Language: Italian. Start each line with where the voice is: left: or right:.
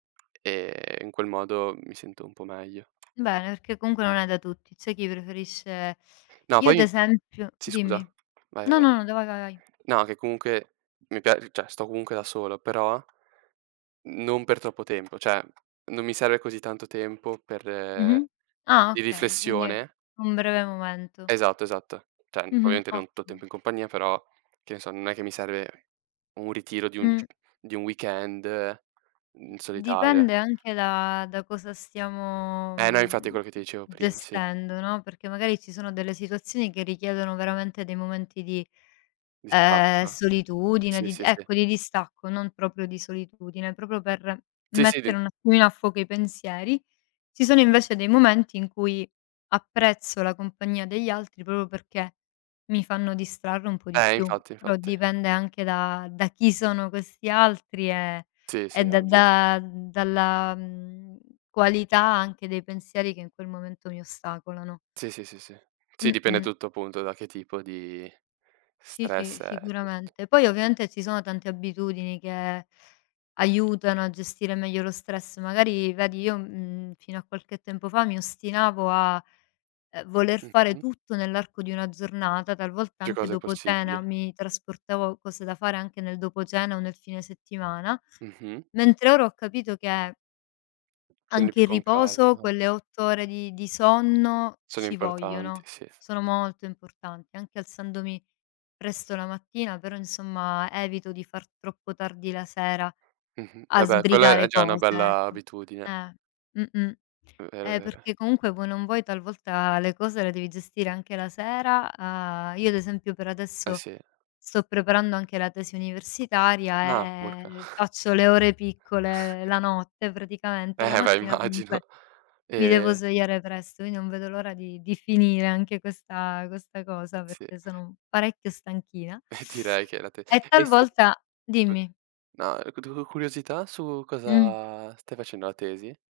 right: E in quel modo mi sento un po' meglio.
left: Bene, perché comunque non è da tutti. C'è chi preferisce
right: No,
left: io, ad
right: poi
left: esempio
right: sì, scusa.
left: dimmi.
right: Vai,
left: No,
right: vai.
left: no, no, da va, va, vai.
right: No, che comunque mi pia cioè, sto comunque da solo, però non per troppo tempo, cioè, non mi serve così tanto tempo per
left: Mh-mh. Ah,
right: di
left: okay, quindi è
right: riflessione.
left: un breve momento.
right: Esatto, esatto. Cioè n
left: Mh-mh.
right: ovviamente non tu
left: Ottimo.
right: tempo in compagnia, però che ne so, non è che mi serve un ritiro di 1 g
left: Mh.
right: di 1 weekend in
left: Mhmm,
right: solitaria.
left: dipende anche da da cosa stiamo,
right: Eh no, infatti è
left: mhmm,
right: quello che ti dicevo prima, sì.
left: gestendo, no, perché magari ci sono delle situazioni che richiedono veramente dei momenti di, ehm,
right: Distacco.
left: solitudine,
right: Sì,
left: di di
right: sì, sì.
left: ecco, di distacco, non proprio di solitudine, proprio per
right: Sì, sì, di
left: mettere un attimino a fuoco i pensieri. Ci sono invece dei momenti in cui apprezzo la compagnia degli altri proprio perché mi fanno distrarre un po' di
right: Eh.
left: più,
right: Infatti,
left: però
right: infatti.
left: dipende anche da da chi sono questi altri e
right: Sì,
left: e
right: sì,
left: da
right: ovvio.
left: da mhmm, dalla, mhmm, qualità anche dei pensieri che in quel momento mi ostacolano.
right: Sì, sì, sì, sì. Sì, dipende
left: Mh-mh.
right: tutto, appunto, da che tipo di
left: Sì,
right: stress
left: sì,
right: e [unintelligible]
left: sicuramente. Poi ovviamente ci sono tante abitudini che aiutano a gestire meglio lo stress. Magari vedi, io, mhmm, fino a qualche tempo fa mi ostinavo a, ehm, voler fare
right: Mh-mh.
left: tutto nell'arco di una giornata, talvolta
right: Più
left: anche
right: cose
left: dopo cena
right: possibili.
left: mi trasportavo cose da fare anche nel dopo cena o nel fine settimana;
right: Mh-mh.
left: mentre ora ho capito che
right: Quindi
left: anche
right: più
left: il
right: con
left: riposo,
right: calma.
left: quelle 8 ore di di sonno
right: Sono
left: ci
right: importanti,
left: vogliono,
right: sì.
left: sono molto importanti. Anche alzandomi presto la mattina, però insomma, evito di far troppo tardi la sera
right: Mh-mh. E
left: a
right: beh quella è
left: sbrigare
right: già una
left: cose,
right: bella
left: ecco.
right: abitudine.
left: Eh, mh-mh.
right: Mh, vero,
left: Eh,
right: vero.
left: perché comunque voi o non vuoi talvolta le cose le devi gestire anche la sera. Uhm, io ad esempio per
right: Eh,
left: adesso
right: sì.
left: sto preparando anche la tesi
right: Ah,
left: universitaria
right: urca.
left: e e faccio le ore piccole la notte, praticamente. La
right: Eh beh,
left: mattina
right: immagino.
left: comunque, mi devo
right: E
left: svegliare presto. Io non vedo l'ora di di finire anche questa questa cosa
right: Sì.
left: perché sono parecchio stanchina.
right: E direi che è la te
left: E
right: e stu
left: talvolta
right: scus
left: dimmi.
right: na e cu du curiosità su
left: Mh.
right: cosa stai facendo la tesi?